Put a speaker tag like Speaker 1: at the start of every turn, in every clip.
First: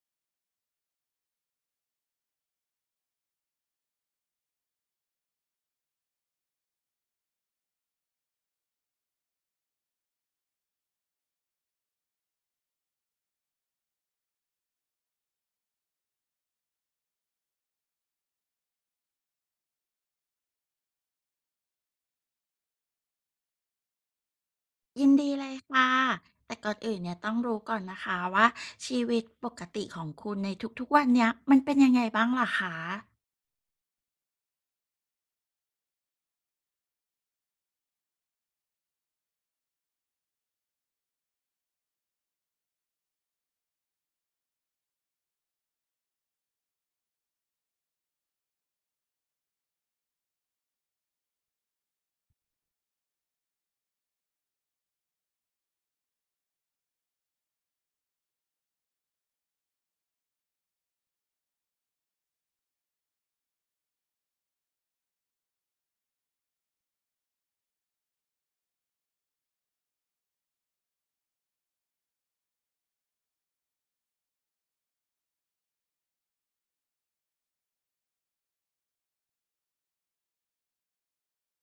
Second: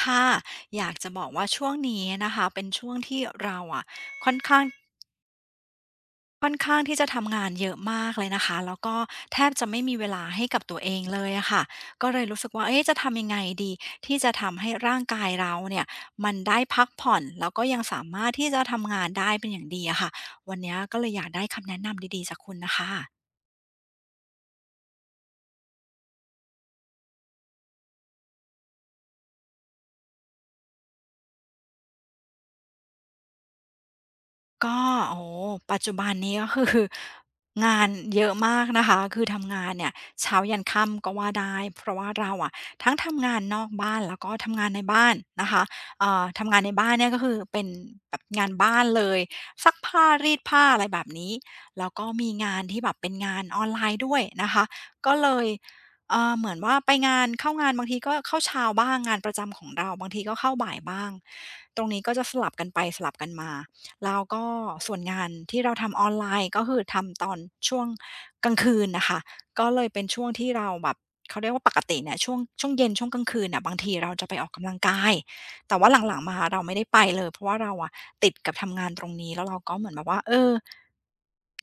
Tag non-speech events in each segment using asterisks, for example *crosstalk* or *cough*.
Speaker 1: ค่ะอยากจะบอกว่าช่วงนี้นะคะเป็นช่วงที่เราอะค่อนข้างค่อนข้างที่จะทำงานเยอะมากเลยนะคะแล้วก็แทบจะไม่มีเวลาให้กับตัวเองเลยอะค่ะก็เลยรู้สึกว่าเอ๊ะจะทำยังไงดีที่จะทำให้ร่างกายเราเนี่ยมันได้พักผ่อนแล้วก็ยังสามารถที่จะทำงานได้เป็นอย่างดีอะค่ะวันเนี้ยก็เลยอยากได้คำแนะนำดีๆจากคุณน่ะค่ะ
Speaker 2: ยินดีเลยค่ะแต่ก่อนอื่นเนี่ยต้องรู้ก่อนนะคะว่าชีวิตปกติของคุณในทุกๆวันเนี้ยมันเป็นยังไงบ้างเหรอคะ
Speaker 1: ก็โอ้โฮปัจจุบันนี้ก็คือ *laughs* งานเยอะมากนะคะคือทำงานเนี่ยเช้ายันค่ำก็ว่าได้เพราะว่าเราอะทั้งทำงานนอกบ้านแล้วก็ทำงานในบ้านนะคะทำงานในบ้านเนี่ยก็คือเป็นแบบงานบ้านเลยซักผ้ารีดผ้าอะไรแบบนี้แล้วก็มีงานที่แบบเป็นงานออนไลน์ด้วยนะคะก็เลยเหมือนว่าไปงานเข้างานบางทีก็เข้าเช้าบ้างงานประจำของเราบางทีก็เข้าบ่ายบ้างตรงนี้ก็จะสลับกันไปสลับกันมา แล้วก็ส่วนงานที่เราทำออนไลน์ก็คือทำตอนช่วงกลางคืนน่ะค่ะก็เลยเป็นช่วงที่เราแบบเขาเรียกว่าปกติเนี่ยช่วงเย็นช่วงกลางคืนน่ะบางทีเราจะไปออกกำลังกายแต่ว่าหลังๆมาเราไม่ได้ไปเลยเพราะว่าเราอะติดกับทำงานตรงนี้แล้วเราก็เหมือนแบบว่าเออ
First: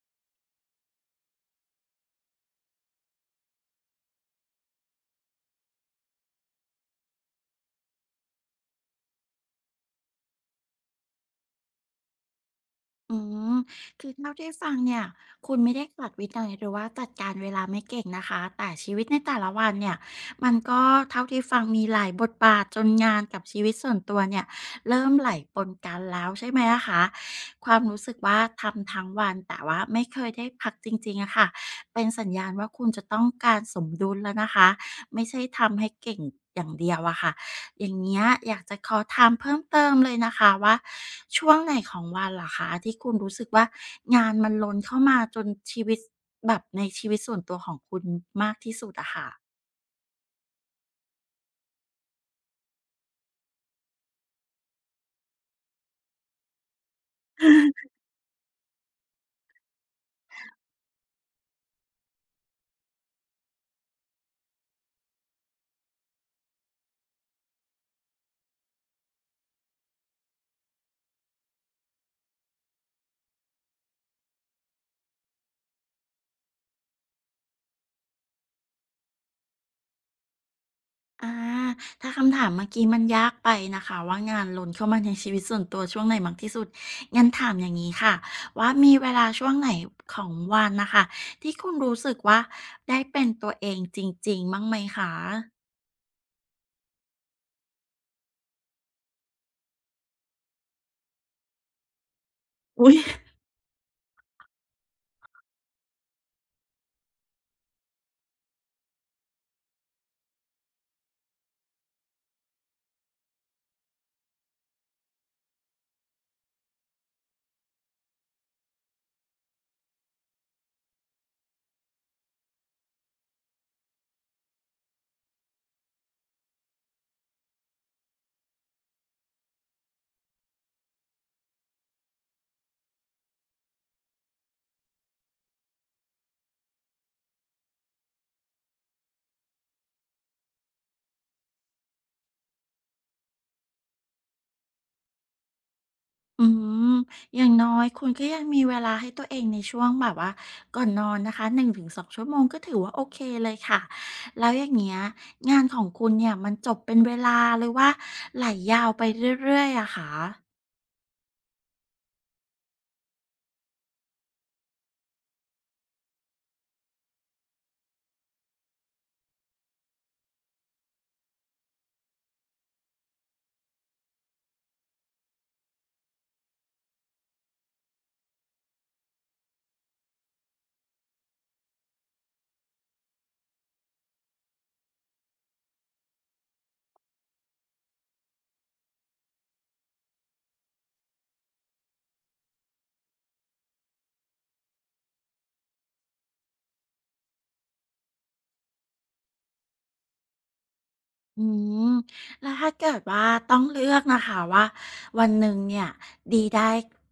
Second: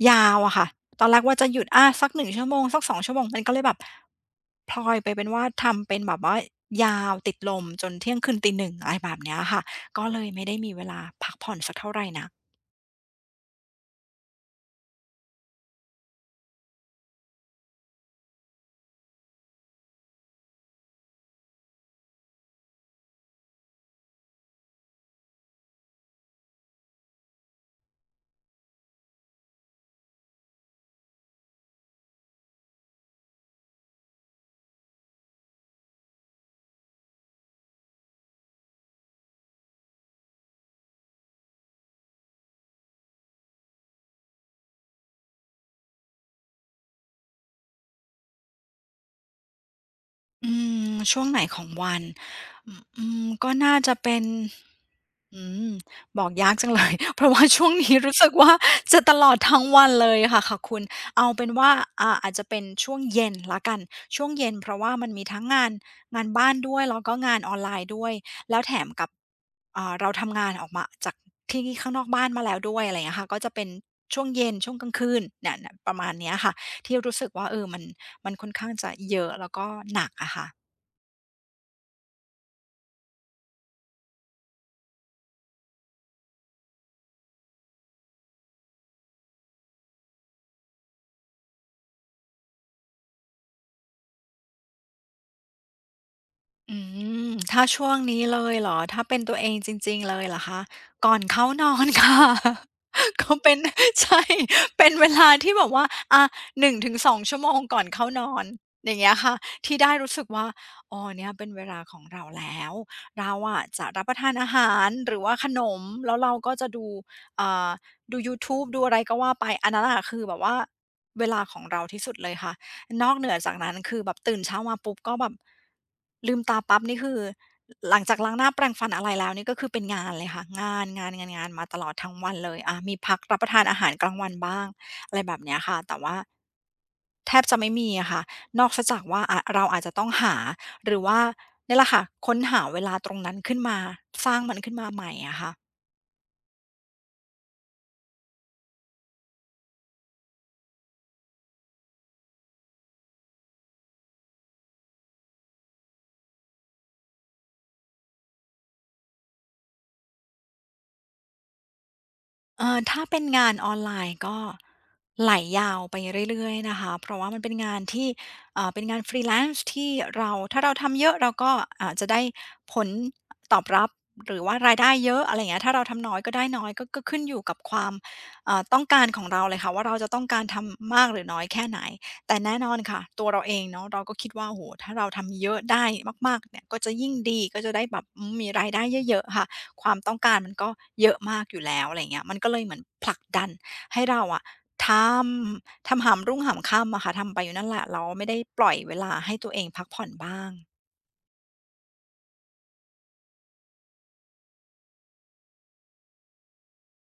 Speaker 1: ยาวอะค่ะตอนแรกว่าจะหยุดอาสักหนึ่งชั่วโมงสักสองชั่วโมงมันก็เลยแบบพลอยไปเป็นว่าทำเป็นแบบว่ายาวติดลมจนเที่ยงคืนตีหนึ่งอะไรแบบเนี้ยค่ะก็เลยไม่ได้มีเวลาพักผ่อนสักเท่าไรนัก
Speaker 2: อืมคือเท่าที่ฟังเนี่ยคุณไม่ได้ขัดวินัยหรือว่าจัดการเวลาไม่เก่งนะคะแต่ชีวิตในแต่ละวันเนี่ยมันก็เท่าที่ฟังมีหลายบทบาทจนงานกับชีวิตส่วนตัวเนี่ยเริ่มไหลปนกันแล้วใช่ไหมอะคะความรู้สึกว่าทำทั้งวันแต่ว่าไม่เคยได้พักจริงๆอะค่ะเป็นสัญญาณว่าคุณจะต้องการสมดุลแล้วนะคะไม่ใช่ทำให้เก่งอย่างเดียวอะค่ะ อย่างเงี้ยอยากจะขอถามเพิ่มเติมเลยนะคะว่าช่วงไหนของวันเหรอคะที่คุณรู้สึกว่างานมันล้นเข้ามาจนชีวิตแบบในชีวิตส่วนตัวของคุณมากที่สุดอะค่ะ
Speaker 1: อืมช่วงไหนของวันอืมก็น่าจะเป็นอืมบอกยากจังเลย *laughs* เพราะว่าช่วงนี้รู้สึกว่าจะตลอดทั้งวันเลยค่ะค่ะคุณเอาเป็นว่าอาจจะเป็นช่วงเย็นแล้วกันช่วงเย็นเพราะว่ามันมีทั้งงานงานบ้านด้วยแล้วก็งานออนไลน์ด้วยแล้วแถมกับเราทำงานออกมาจากที่ข้างนอกบ้านมาแล้วด้วยอะไรอย่างเงี้ยค่ะก็จะเป็นช่วงเย็นช่วงกลางคืนเนี่ยๆประมาณเนี้ยค่ะที่รู้สึกว่าเออมันค่อนข้างจะเยอะแล้วก็หนักอะค่ะ
Speaker 2: อาถ้าคำถามเมื่อกี้มันยากไปนะคะว่างานล้นเข้ามาในชีวิตส่วนตัวช่วงไหนมากที่สุดงั้นถามอย่างงี้ค่ะว่ามีเวลาช่วงไหนของวันน่ะค่ะที่คุณรู้สึกว่าได้เป็นตัวเองจริงๆบ้างไหมคะ
Speaker 1: อืมถ้าช่วงนี้เลยเหรอถ้าเป็นตัวเองจริงๆเลยเหรอคะก่อนเข้านอนค่ะ
Speaker 2: อุ๊ย
Speaker 1: *laughs* ก็เป็น *laughs* ใช่เป็นเวลาที่แบบว่าอา1-2ชั่วโมงก่อนเข้านอนอย่างเงี้ยค่ะที่ได้รู้สึกว่าอ๋อเนี่ยเป็นเวลาของเราแล้วเราอะจะรับประทานอาหารหรือว่าขนมแล้วเราก็จะดูอ่าดูยูทูบดูอะไรก็ว่าไปอันนั้นน่ะคือแบบว่าเวลาของเราที่สุดเลยค่ะ นอกเหนือจากนั้นคือแบบตื่นเช้ามาปุ๊บก็แบบลืมตาปั๊บนี่คือหลังจากล้างหน้าแปรงฟันอะไรแล้วนี่ก็คือเป็นงานเลยค่ะงานๆๆๆมาตลอดทั้งวันเลยอามีพักรับประทานอาหารกลางวันบ้างอะไรแบบเนี้ยค่ะแต่ว่าแทบจะไม่มีอะค่ะนอกเสียจากว่าเราอาจจะต้องหาหรือว่าเนี่ยแหละค่ะค้นหาเวลาตรงนั้นขึ้นมาสร้างมันขึ้นมาใหม่อะค่ะ
Speaker 2: อืมอย่างน้อยคุณก็ยังมีเวลาให้ตัวเองในช่วงแบบว่าก่อนนอนนะคะ1-2ชั่วโมงก็ถือว่าโอเคเลยค่ะแล้วอย่างเงี้ยงานของคุณเนี่ยมันจบเป็นเวลาหรือว่าไหลยาวไปเรื่อยๆอะคะ
Speaker 1: ถ้าเป็นงานออนไลน์ก็ไหลยาวไปเรื่อยๆนะคะเพราะว่ามันเป็นงานที่เอ่าเป็นงานฟรี e ลนซ์ที่เราถ้าเราทำเยอะเราก็อาจจะได้ผลตอบรับหรือว่ารายได้เยอะอะไร่เงี้ยถ้าเราทำน้อยก็ได้น้อยก็ขึ้นอยู่กับความต้องการของเราเลยค่ะว่าเราจะต้องการทำมากหรือน้อยแค่ไหนแต่แน่นอนค่ะตัวเราเองเนาะเราก็คิดว่าโหถ้าเราทำเยอะได้มากๆเนี่ยก็จะยิ่งดีก็จะได้แบบอืมมีรายได้เยอะๆค่ะ ความต้องการมันก็เยอะมากอยู่แล้วอะไรเงี้ยมันก็เลยเหมือนผลักดันให้เราอะททำหามรุ่งหามค่ำอะค่ะทำไปอยู่นั่นแหละแล้วไม่ได้ปล่อยเวลาให้ตัวเองพักผ่อนบ้าง
Speaker 2: อืมแล้วถ้าเกิดว่าต้องเลือกนะคะว่าวันหนึ่งเนี่ยดีได้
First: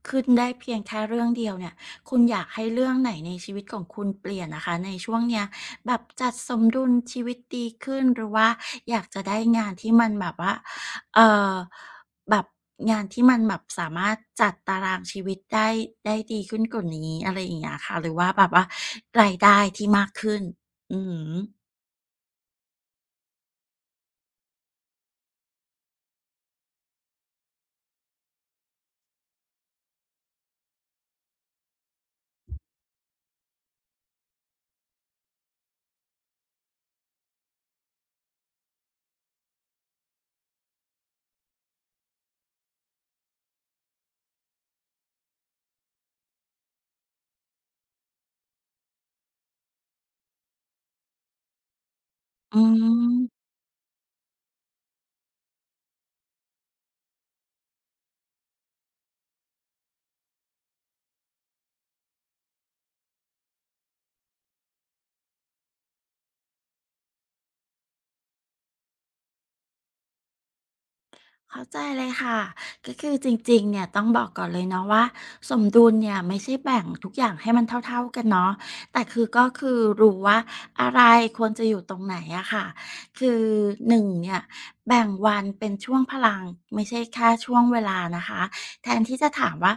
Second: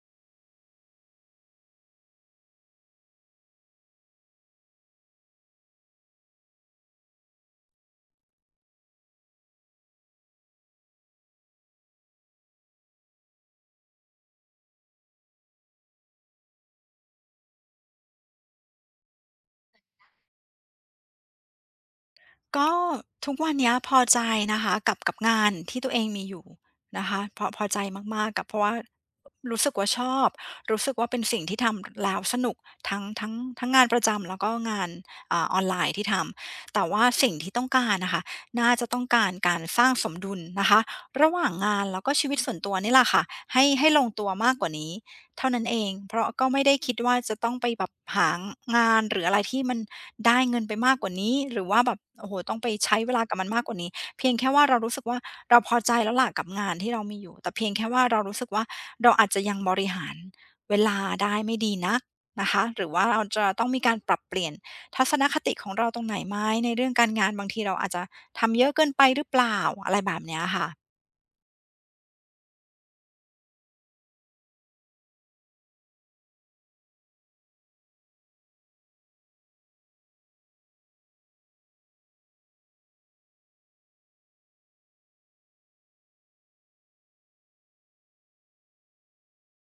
Speaker 2: ขึ้นได้เพียงแค่เรื่องเดียวเนี่ยคุณอยากให้เรื่องไหนในชีวิตของคุณเปลี่ยนนะคะในช่วงเนี้ยแบบจัดสมดุลชีวิตดีขึ้นหรือว่าอยากจะได้งานที่มันแบบว่าเออแบบงานที่มันแบบสามารถจัดตารางชีวิตได้ได้ดีขึ้นกว่านี้อะไรอย่างเงี้ยค่ะหรือว่าแบบว่ารายได้ที่มากขึ้นอืม
Speaker 1: ก็ทุกวันเนี้ยพอใจนะคะกับงานที่ตัวเองมีอยู่นะคะพอใจมากๆกับเพราะว่ารู้สึกว่าชอบรู้สึกว่าเป็นสิ่งที่ทำแล้วสนุกทั้งทั้งทั้งงานประจำแล้วก็งานออนไลน์ที่ทำแต่ว่าสิ่งที่ต้องการนะคะน่าจะต้องการการสร้างสมดุลนะคะระหว่างงานแล้วก็ชีวิตส่วนตัวนี่แหละค่ะให้ลงตัวมากกว่านี้เท่านั้นเองเพราะก็ไม่ได้คิดว่าจะต้องไปแบบหางานหรืออะไรที่มัน ได้เงินไปมากกว่านี้หรือว่าแบบโอ้โฮต้อง
Speaker 2: อื
Speaker 1: ไปใช้เวลากับมั
Speaker 2: ม
Speaker 1: นมากกว่านี้เพียงแค่ว่าเรารู้สึกว่าเราพอใจแล้วล่ะกับงานที่เรามีอยู่แต่เพียงแค่ว่าเรารู้สึกว่าเราอาจจะยังบริหารเวลาได้ไม่ดีนักนะคะหรือว่าเราจะต้องมีการปรับเปลี่ยนทัศนคติของเราตรงไหนไหมในเรื่องการงานบางทีเราอาจจะทำเยอะเกินไปหรือเปล่าอะไรแบบเนี้ยค่ะ
Speaker 2: เข้าใจเลยค่ะก็คือจริงๆเนี่ยต้องบอกก่อนเลยเนาะว่าสมดุลเนี่ยไม่ใช่แบ่งทุกอย่างให้มันเท่าๆกันเนาะแต่คือก็คือรู้ว่าอะไรควรจะอยู่ตรงไหนอะค่ะคือหนึ่งเนี่ยแบ่งวันเป็นช่วงพลังไม่ใช่แค่ช่วงเวลานะคะแทนที่จะถามว่า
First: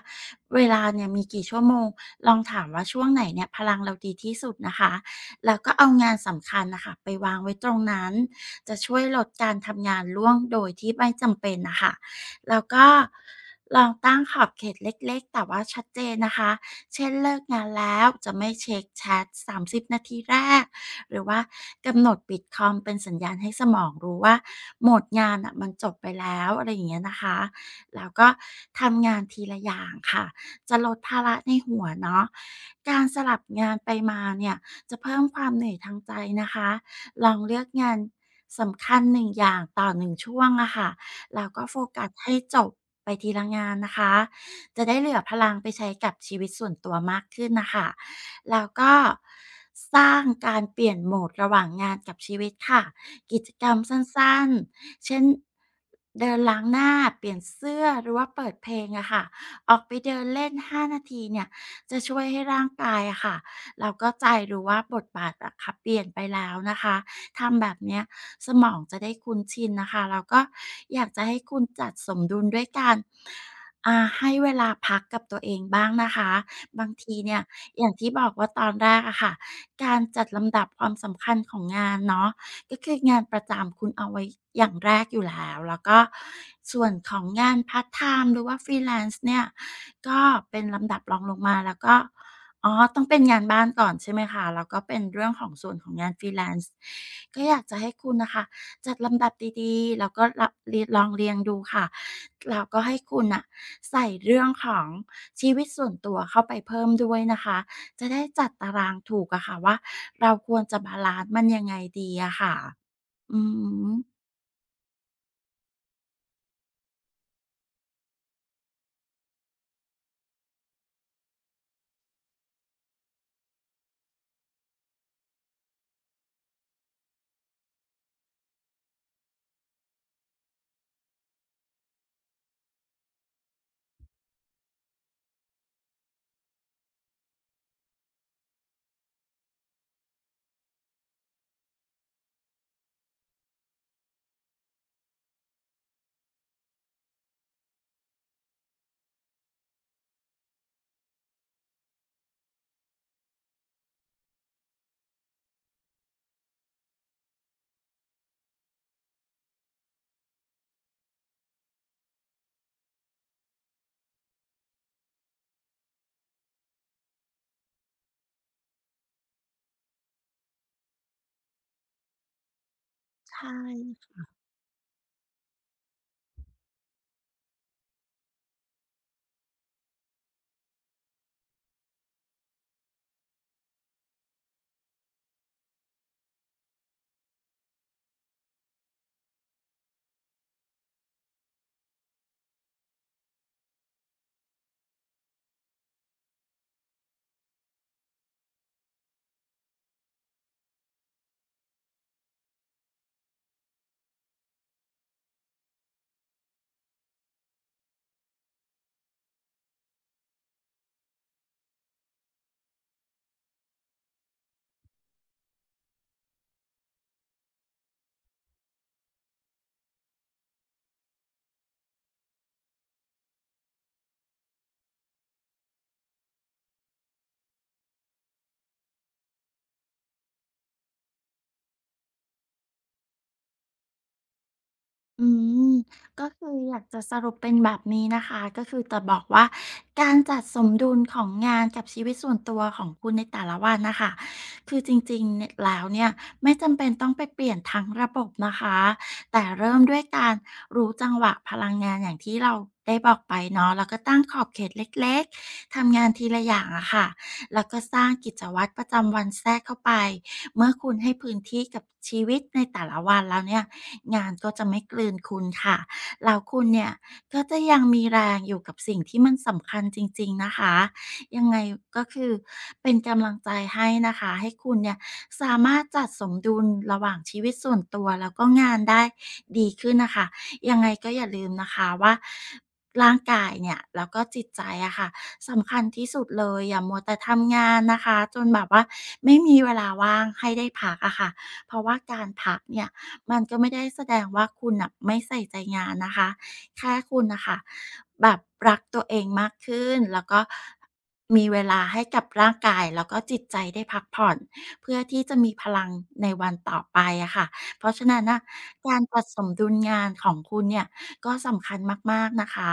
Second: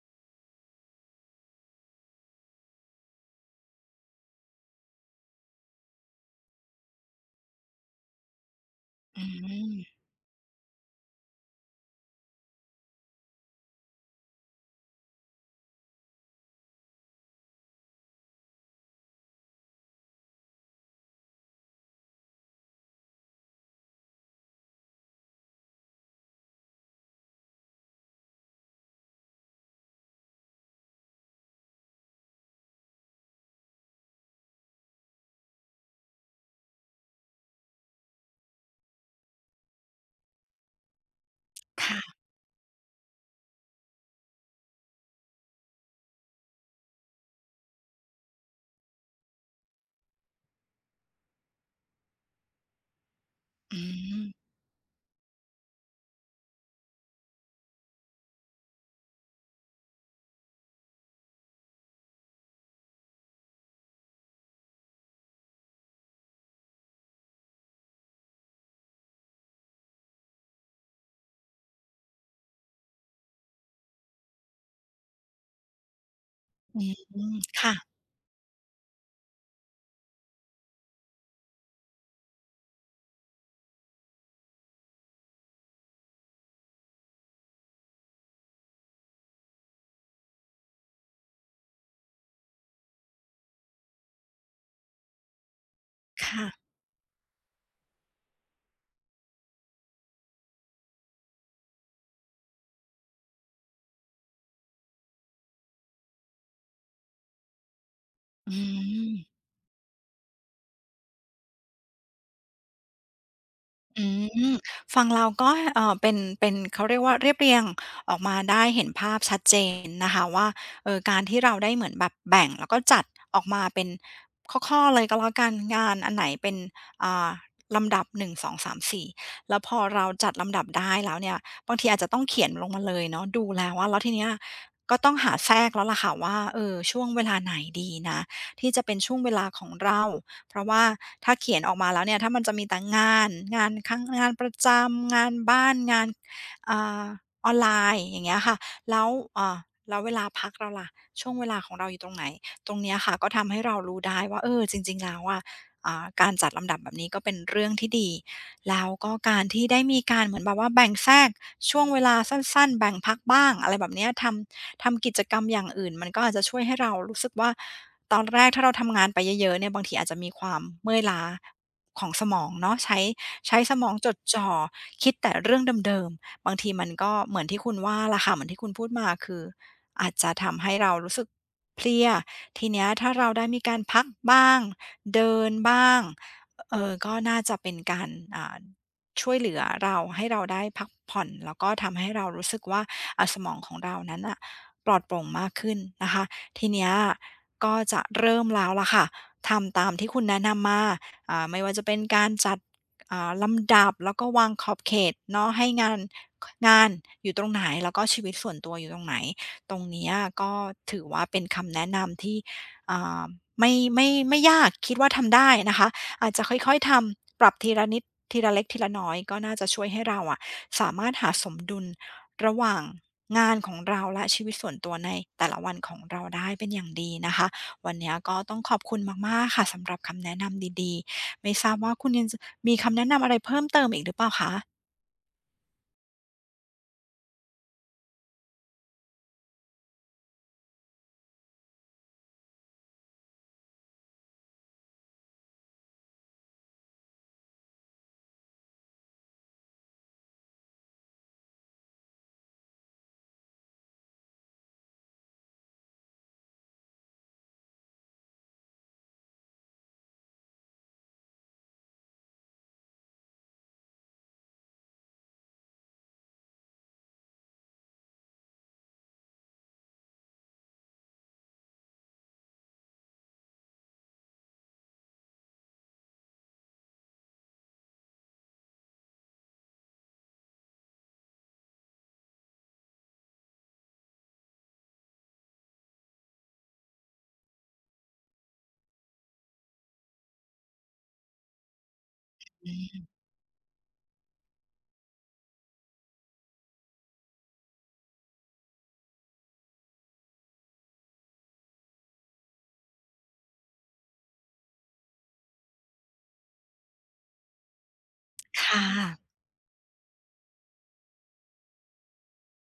Speaker 2: เวลาเนี่ยมีกี่ชั่วโมงลองถามว่าช่วงไหนเนี่ยพลังเราดีที่สุดนะคะแล้วก็เอางานสำคัญน่ะคะไปวางไว้ตรงนั้น จะช่วยล
Speaker 1: อื
Speaker 2: ดการทำงา
Speaker 1: ม
Speaker 2: นล่วงโดยที่ไม่จำเป็นนะคะ แล้วก็ลองตั้งขอบเขตเล็กๆแต่ว่าชัดเจนนะคะ เช่นเลิกงานแล้วจะไม่เช็กแชต30 นาทีแรก หรือว่ากำหนดปิดคอมเป็นสัญญาณให้สมองรู้ว่าโหมดงานอ่ะมันจบไปแล้วอะไรอย่างเงี้ยนะคะ แล้วก็ทำงานทีละอย่างค่ะจะลดภาระในหัวเนาะการสลับงานไปมาเนี่ยจะเพิ่มความเหนื่อยทางใจนะคะ ลองเลือกงานสำคัญ1อย่างต่อ1ช่วงอะค่ะแล้วก็โฟกัส
Speaker 1: ค่ะ
Speaker 2: ให้จบไปทีละงานนะคะจะได้เหลือพลังไปใช้กับชีวิตส่วนตัวมากขึ้นนะคะแล้วก็สร้างการเปลี่ยนโหมดระหว่างงานกับชีวิตค่ะกิจกรรม
Speaker 1: อื
Speaker 2: สั
Speaker 1: ม
Speaker 2: ้นๆ เช่นเดินล้างหน้า เปลี่ยนเสื้อหรือว่าเปิดเพลงอะค่ะออกไปเดินเล่น5นาทีเนี่ยจะช่วยให้ร่างกายอะค่ะแล้วก็ใจรู้ว่าบทบาทอะค่ะเปลี่ยนไปแล้วนะคะ ทำแบบเนี้ยสมองจะได้คุ้นชินนะคะแล้วก็อยากจะให้คุณจัดสมดุลด้วยการให้เวลาพักกับตัวเองบ้างนะคะ
Speaker 1: อื
Speaker 2: บางที
Speaker 1: ม
Speaker 2: เนี่ยอย่า
Speaker 1: ค่ะ
Speaker 2: งที่บอกว่าตอนแรกอะค่ะการจัดลำดับความสำคัญของงานเนาะก็คืองานประจำคุณเอาไว้อย่างแรกอยู่แล้วแล้วก็ส่วนของงานพาร์ตไทม์หรือว่าฟรีแลนซ์เนี่ยก็เป็นลำดับรองลงมาแล้วก็ อ๋อต้องเป็นงานบ้านก่อนใช่ไหมคะ แล้วก็เป็นเรื่องของส่วนของงาน
Speaker 1: ค่ะ
Speaker 2: Freelance ก็อยากจะให้คุณน่ะค่ะจัดลำดับดีๆแล้วก็ละเรียลองเรียงดูค่ะแล้วก็ให้คุณน่ะใส่เรื่องของชีวิตส่วนตัวเข้าไปเพิ่มด้วยนะคะ จะได้จัด
Speaker 1: อื
Speaker 2: ตารางถูก
Speaker 1: ม
Speaker 2: อะค่ะว่าเราควรจะบาลันซ์มันยังไงดีอะค่ะอือฮ
Speaker 1: อื
Speaker 2: ึ
Speaker 1: มฟังเราก็เป็นเขาเรียกว่าเรียบเรียงออกมาได้เห็นภาพชัดเจนนะคะว่าการที่เราได้เหมือนแบบแบ่งแล้วก็จัดออกมาเป็นข้อๆเลยก็แล้วกันงานอันไหนเป็นอ่าลำดับหนึ่งสองสาม2ี่แล้วพอเราจัดลำดับได้แล้วเนี่ยบางทีอาจจะต้องเขียนลงมาเลยเนาะดูแล้วอะแล้วทีเนี้ยก็ต้องหาแทรกแล้วล่ะค่ะว่าเออช่วงเวลาไหนดีนะที่จะเป็นช่วงเวลาของเรา เพราะว่าถ้าเขียนออกมาแล้วเนี่ยถ้ามันจะมีแต่งานงานข้างงานประจำงานบ้านงานอ่าออนไลน์อย่างเงี้ยค่ะแล้วอ่าแล้วเวลาพักเราล่ะช่วงเวลาของเราอยู่ตรงไหนตรงเนี้ยค่ะก็ทำให้เรารู้ได้ว่าเออจริงๆแล้วอะการจัดลำดับแบบนี้ก็เป็นเรื่องที่ดีแล้วก็การที่ได้มีการเหมือนแบบว่าแบ่งแทรกช่วงเวลาสั้นๆแบ่งพักบ้างอะไรแบบเนี้ยทำกิจกรรมอย่างอื่นมันก็อาจจะช่วยให้เรารู้สึกว่า ตอนแรกถ้าเราทำงานไปเยอะๆเนี่ยบางทีอาจจะมีความเมื่อยล้าของสมองเนาะใช้
Speaker 2: ใช่
Speaker 1: ใช้สมองจดจ่อคิดแต่เรื่องเดิมๆบางทีมันก็เหมือนที่คุณว่าล่ะค่ะเหมือนที่คุณพูดมาคืออาจจะทำให้เรารู้สึกเพลียทีเนี้ยถ้าเราได้มีการพักบ้างเดินบ้างก็น่าจะเป็นการอ่าช่วยเหลือเราให้เราได้พักผ่อนแล้วก็ทำให้เรารู้สึกว่าสมองของเรานั้นน่ะปลอดโปร่งมากขึ้นนะคะ ทีเนี้ยก็จะเริ่มแล้วล่ะค่ะทำตามที่คุณแนะนำมาไม่ว่าจะเป็นการจัดลำดับแล้วก็วางขอบเขตเนาะให้งานงานอยู่ตรงไหนแล้วก็ชีวิตส่วนตัวอยู่ตรงไหนตรงเนี้ยก็ถือว่าเป็นคำแนะนำที่อ่าไม่ยากคิดว่าทำได้นะคะอาจจะค่อยๆทำปรับทีละนิดทีละเล็กทีละน้อยก็น่าจะช่วยให้เราอะสามารถหาสมดุล ระหว่างงานของเราและชีวิตส่วนตัวในแต่ละวันของเราได้เป็นอย่างดีนะคะวันนี้ก็ต้องขอบคุณมากๆค่ะสำหรับคำแนะนำดีๆไม่ทราบว่าคุณยังจะมีคำแนะนำอะไรเพิ่มเติมอีกหรือเปล่าคะ
Speaker 2: อืมก็คืออยากจะสรุปเป็นแบบนี้นะคะก็คือจะบอกว่าการจัดสมดุลของงานกับชีวิตส่วนตัวของคุณในแต่ละวันนะคะคือจริงๆเนี่ยแล้วเนี่ยไม่จำเป็นต้องไปเปลี่ยนทั้งระบบนะคะแต่เริ่มด้วยการรู้จังหวะพลังงานอย่างที่เราได้บอกไปเนาะแล้วก็ตั้งขอบเขตเล็กๆทำงานทีละอย่างอะค่ะแล้วก็สร้างกิจวัตรประจำวันแทรกเข้าไปเมื่อคุณให้พื้นที่กับชีวิตในแต่ละวันแล้วเนี่ย งานก็จะไม่กลืนคุณค่ะแล้วคุณเนี่ยก็จะยังมีแรงอยู่กับสิ่งที่มันสำคัญจริงๆนะคะยังไงก็คือเป็นกำลังใจให้นะคะให้คุณเนี่ยสามารถจัดสมดุลระหว่างชีวิตส่วนตัวแล้วก็งานได้ดีขึ้นนะคะยังไงก็อย่าลืมนะคะว่าร่างกายเนี่ยแล้วก็จิตใจอะค่ะสำคัญที่สุดเลยอย่ามัวแต่ทำงานนะคะจนแบบว่าไม่มีเวลาว่างให้ได้พักอะค่ะเพราะว่าการพักเนี่ย มันก็ไม่ได้แสดงว่าคุณน่ะไม่ใส่ใจงานนะคะแค่คุณน่ะค่ะแบบรักตัวเองมากขึ้นแล้วก็มีเวลาให้กับร่างกายแล้วก็จิตใจได้พักผ่อนเพื่อที่จะมีพลังในวันต่อไปอะค่ะเพราะฉะนั้นน่ะ
Speaker 1: ค่ะ
Speaker 2: การปรับสมดุลงานของคุณเนี่ยก็สำคัญมากๆนะคะ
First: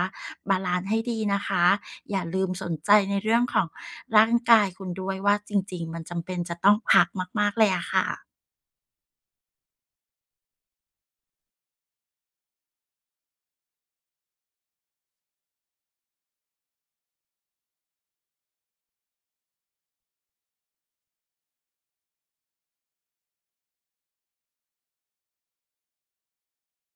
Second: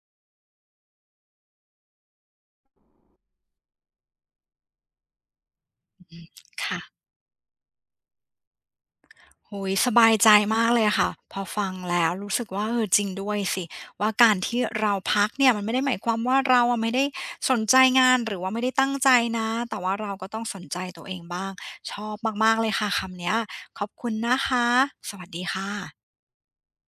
Speaker 2: บาลันซ์ให้ดีนะคะอย่าลืมสนใจในเรื่องของร่างกายคุณด้วยว่าจริงๆมันจำเป็นจะต้อง
Speaker 1: ค่ะ
Speaker 2: พักมากๆเลยอะค่ะ
Speaker 1: โอ้ยสบายใจมากเลยอะค่ะพอฟังแล้วรู้สึกว่าเออจริงด้วยสิว่าการที่เราพักเนี่ยมันไม่ได้หมายความว่าเราอะไม่ได้สนใจงานหรือว่าไม่ได้ตั้งใจนะแต่ว่าเราก็ต้องสนใจตัวเองบ้างชอบมากๆเลยค่ะคำเนี้ยขอบคุณนะคะสวัสดีค่ะ